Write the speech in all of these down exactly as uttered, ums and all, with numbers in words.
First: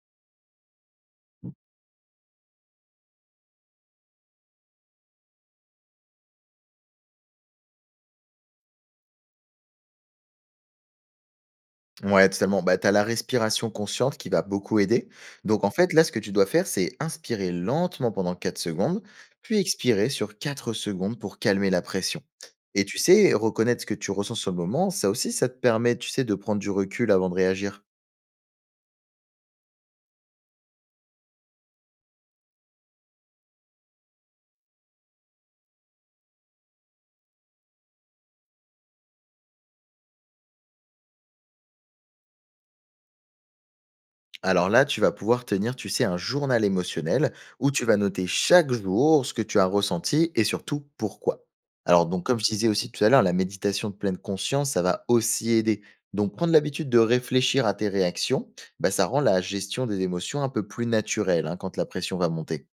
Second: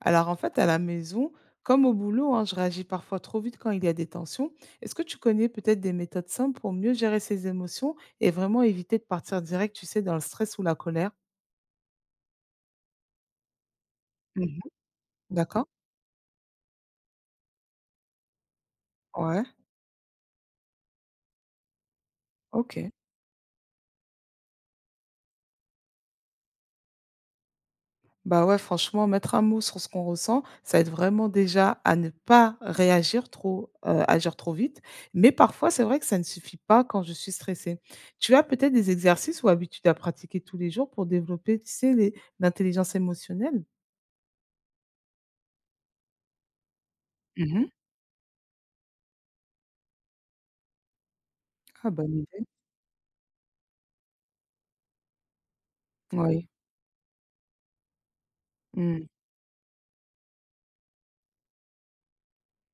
Alors en fait, à la maison, comme au boulot, hein, je réagis parfois trop vite quand il y a des tensions. Est-ce que tu connais peut-être des méthodes simples pour mieux gérer ses émotions et vraiment éviter de partir direct, tu sais, dans le stress ou la colère? Ouais, totalement. Bah, tu as la respiration consciente qui va Mhm. beaucoup aider. Donc, D'accord? en fait, là, ce que tu dois faire, c'est inspirer lentement pendant quatre secondes, Ouais, puis expirer sur quatre secondes pour calmer la pression. Et ok. tu sais, reconnaître ce que tu ressens sur le moment, ça aussi, ça te permet, tu sais, de prendre du recul avant de réagir. Bah ouais, franchement, mettre un mot sur ce qu'on ressent, ça aide vraiment déjà à ne pas réagir trop, euh, agir trop vite. Mais parfois, c'est vrai que ça ne suffit pas quand je suis stressée. Tu as peut-être des exercices ou habitudes à pratiquer tous les jours pour développer, tu sais, les- l'intelligence émotionnelle? Alors là, tu vas pouvoir tenir, tu sais, un journal émotionnel où tu vas noter chaque jour ce que tu as ressenti et surtout pourquoi. Ah Alors bonne donc, comme je idée, disais aussi tout à l'heure, la méditation de pleine conscience, ça va aussi aider. Donc oui. prendre l'habitude de réfléchir à tes réactions, bah, ça Mmh. rend la gestion des émotions un peu plus naturelle hein, quand la pression va monter.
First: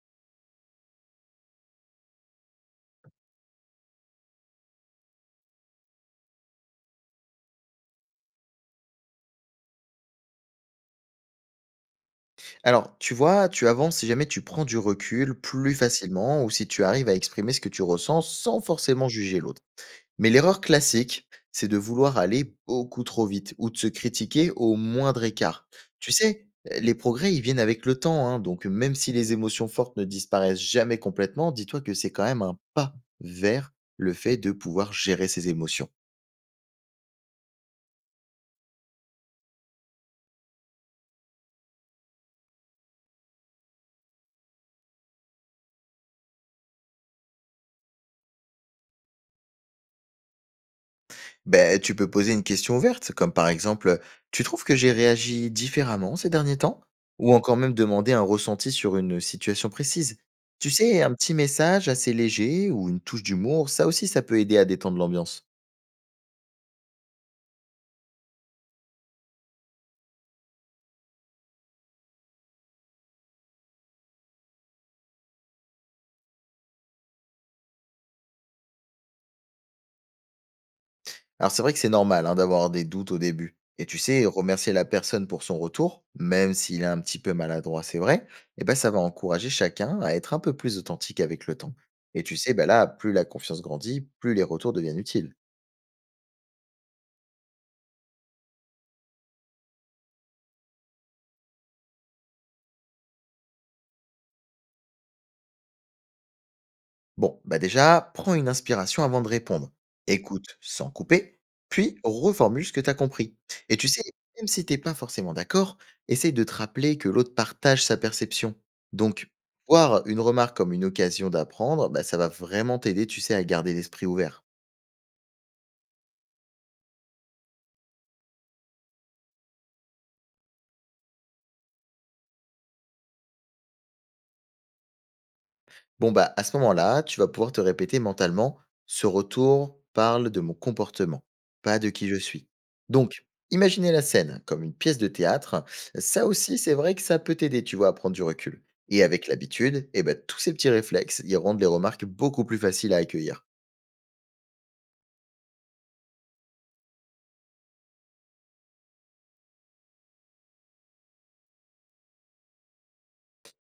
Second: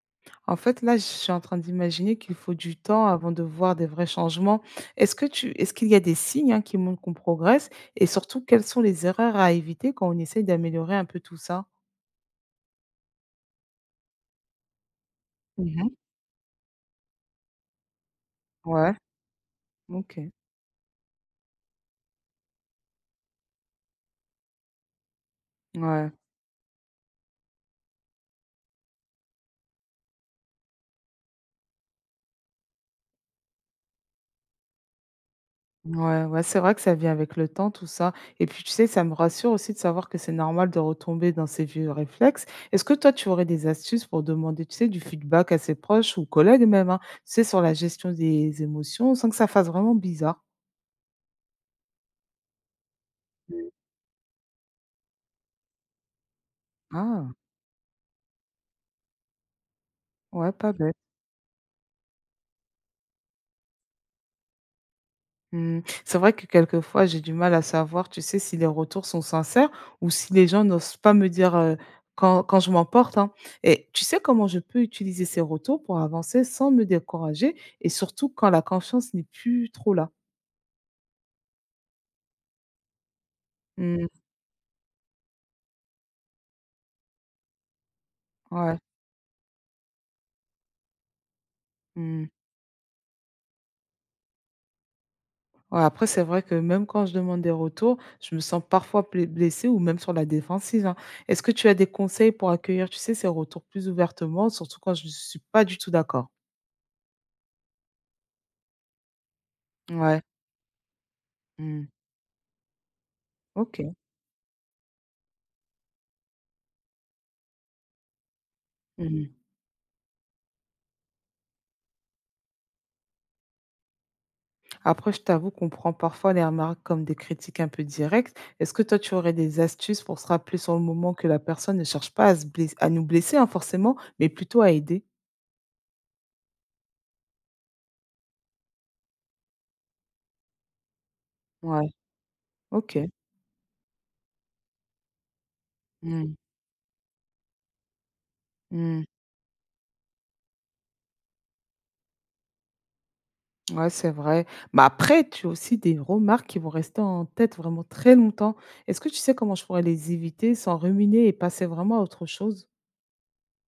En fait, là, je suis en train d'imaginer qu'il faut du temps avant de voir des vrais changements. Est-ce que tu Est-ce qu'il y a des signes, hein, qui montrent qu'on progresse? Et surtout, quelles sont les erreurs à éviter quand on essaye d'améliorer un peu tout ça? Alors tu vois, tu avances si jamais tu prends du recul plus Mmh. facilement ou si tu arrives à exprimer ce que tu ressens sans Ouais, forcément juger l'autre. OK. Mais l'erreur classique, c'est de vouloir aller beaucoup trop vite ou de se critiquer au moindre écart. Ouais. Tu sais, euh, les progrès, ils viennent avec le temps, hein, donc même si les émotions fortes ne disparaissent jamais complètement, dis-toi que c'est quand même un pas vers le fait de pouvoir gérer ses émotions. Ouais, ouais, c'est vrai que ça vient avec le temps, tout ça. Et puis, tu sais, ça me rassure aussi de savoir que c'est normal de retomber dans ces vieux réflexes. Est-ce que toi, tu aurais des astuces pour demander, tu sais, du feedback à ses proches ou collègues même, hein, tu sais, sur la gestion des émotions, sans que ça fasse vraiment bizarre? Ben, tu peux poser une question ouverte, comme par Mm. exemple, tu trouves que j'ai réagi différemment ces derniers temps? Ah, Ou encore même demander un ressenti sur une situation précise. ouais, Tu pas bête. sais, un petit message assez léger ou une touche d'humour, ça aussi, ça peut aider à détendre l'ambiance. Mmh. C'est vrai que quelquefois, j'ai du mal à savoir, tu sais, si les retours sont sincères ou si les gens n'osent pas me dire, heu, quand quand je m'emporte, hein. Et tu sais comment je peux utiliser ces retours pour avancer sans me décourager et surtout quand la confiance n'est plus trop là? Alors c'est vrai que c'est normal hein, d'avoir des doutes au début. Et tu Mmh, sais, remercier la personne pour son retour, même s'il est un petit peu maladroit, c'est vrai. Et ben ouais, ça va encourager chacun à être un peu plus authentique avec le temps. Et mmh. tu sais, ben là, plus la confiance grandit, plus les retours deviennent utiles. Ouais, après c'est vrai que même quand je demande des retours, je me sens parfois blé blessée ou même sur la défensive, hein. Est-ce que tu as des conseils pour accueillir, tu sais, ces retours plus ouvertement, surtout quand je ne suis pas du tout d'accord? Bon, bah déjà, prends une inspiration avant de répondre. Ouais, Écoute sans couper, mmh. puis reformule ce que tu as compris. Et tu OK. sais, même si t'es pas forcément d'accord, essaye de te rappeler que l'autre partage sa perception. Mmh. Donc, voir une remarque comme une occasion d'apprendre, bah, ça va vraiment t'aider, tu sais, à garder l'esprit ouvert. Après, je t'avoue qu'on prend parfois les remarques comme des critiques un peu directes. Est-ce que toi, tu aurais des astuces pour se rappeler sur le moment que la personne ne cherche pas à, se bless- à nous blesser, hein, forcément, mais plutôt à aider? Bon, bah, à ce moment-là, tu vas pouvoir te répéter mentalement, ce retour parle de mon comportement, pas Ouais, de qui je suis. ok. Donc, imaginer la scène hein, comme une pièce de théâtre, ça Mm, aussi, c'est vrai que ça peut t'aider, tu vois, à prendre du recul. Et mm. avec l'habitude, eh ben, tous ces petits réflexes, ils rendent les remarques beaucoup plus faciles à accueillir. Ouais, c'est vrai. Mais après, tu as aussi des remarques qui vont rester en tête vraiment très longtemps. Est-ce que tu sais comment je pourrais les éviter sans ruminer et passer vraiment à autre chose?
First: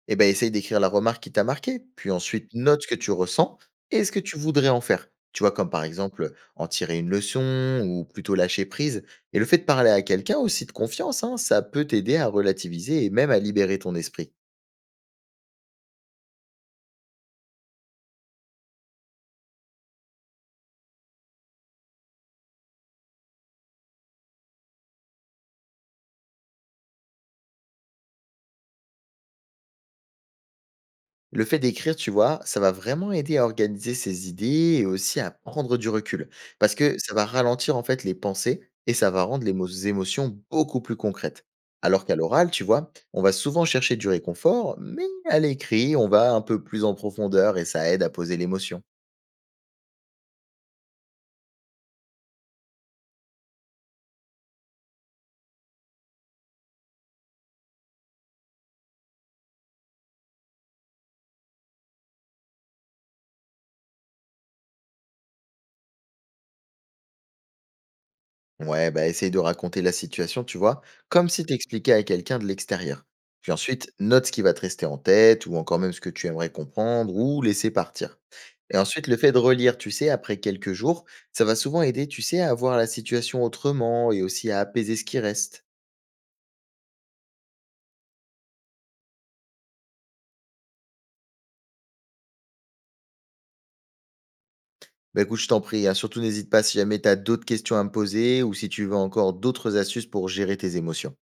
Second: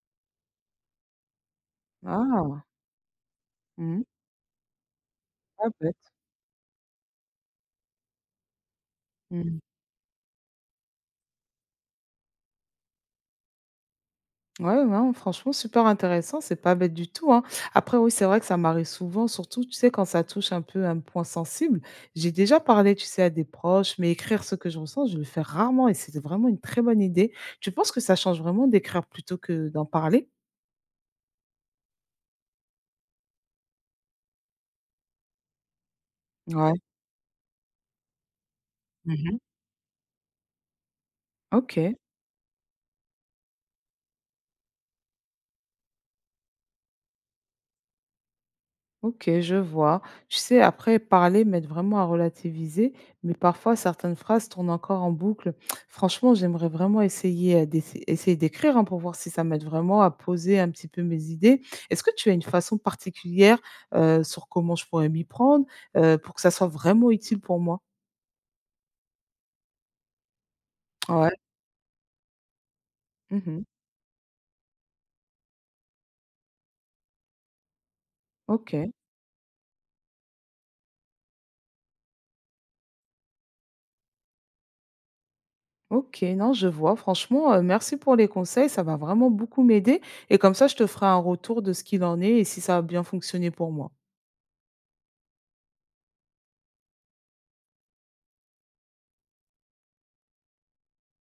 Eh ben, essaye d'écrire la remarque qui t'a marqué. Puis ensuite Ah, note ce que tu ressens mm, et ce que tu voudrais en faire. Tu vois, pas comme par bête. exemple en tirer une leçon ou plutôt lâcher prise. Et le fait de parler à quelqu'un aussi de confiance, hein, ça peut t'aider à relativiser et même à libérer ton esprit. Ouais, ouais, franchement, super intéressant, c'est pas bête du tout, hein. Après, oui, c'est vrai que ça m'arrive souvent, surtout, tu sais, quand ça touche un peu un point sensible. J'ai déjà parlé, tu sais, à des proches, mais écrire ce que je ressens, je le fais rarement et c'est vraiment une très bonne idée. Tu penses que ça change vraiment d'écrire plutôt que d'en parler? Le fait d'écrire, tu vois, ça va vraiment aider à organiser ses idées et aussi à prendre du recul. Ouais. Parce que ça va ralentir en fait les pensées et ça va Mhm. rendre les mo- émotions beaucoup plus concrètes. Ok. Alors qu'à l'oral, tu vois, on va souvent chercher du réconfort, mais à l'écrit, on va un peu plus en profondeur et ça aide à poser l'émotion. OK, je vois. Tu sais, après, parler m'aide vraiment à relativiser, mais parfois, certaines phrases tournent encore en boucle. Franchement, j'aimerais vraiment essayer euh, d'essa- essayer d'écrire hein, pour voir si ça m'aide vraiment à poser un petit peu mes idées. Est-ce que tu as une façon particulière euh, sur comment je pourrais m'y prendre euh, pour que ça soit vraiment utile pour moi? Ouais, bah essaye de raconter la situation, tu vois, comme Ouais. si t'expliquais à quelqu'un de l'extérieur. Puis Mhm. ensuite, note ce qui va te rester en tête, ou encore même ce que tu aimerais comprendre, ou laisser partir. Et OK. ensuite, le fait de relire, tu sais, après quelques jours, ça va souvent aider, tu sais, à voir la situation autrement et aussi à apaiser ce qui reste. Ok, non, je vois. Franchement, euh, merci pour les conseils. Ça va vraiment beaucoup m'aider. Et comme ça, je te ferai un retour de ce qu'il en est et si ça a bien fonctionné pour moi. Bah écoute, je t'en prie, hein, surtout n'hésite pas si jamais t'as d'autres questions à me poser ou si tu veux encore d'autres astuces pour gérer tes émotions.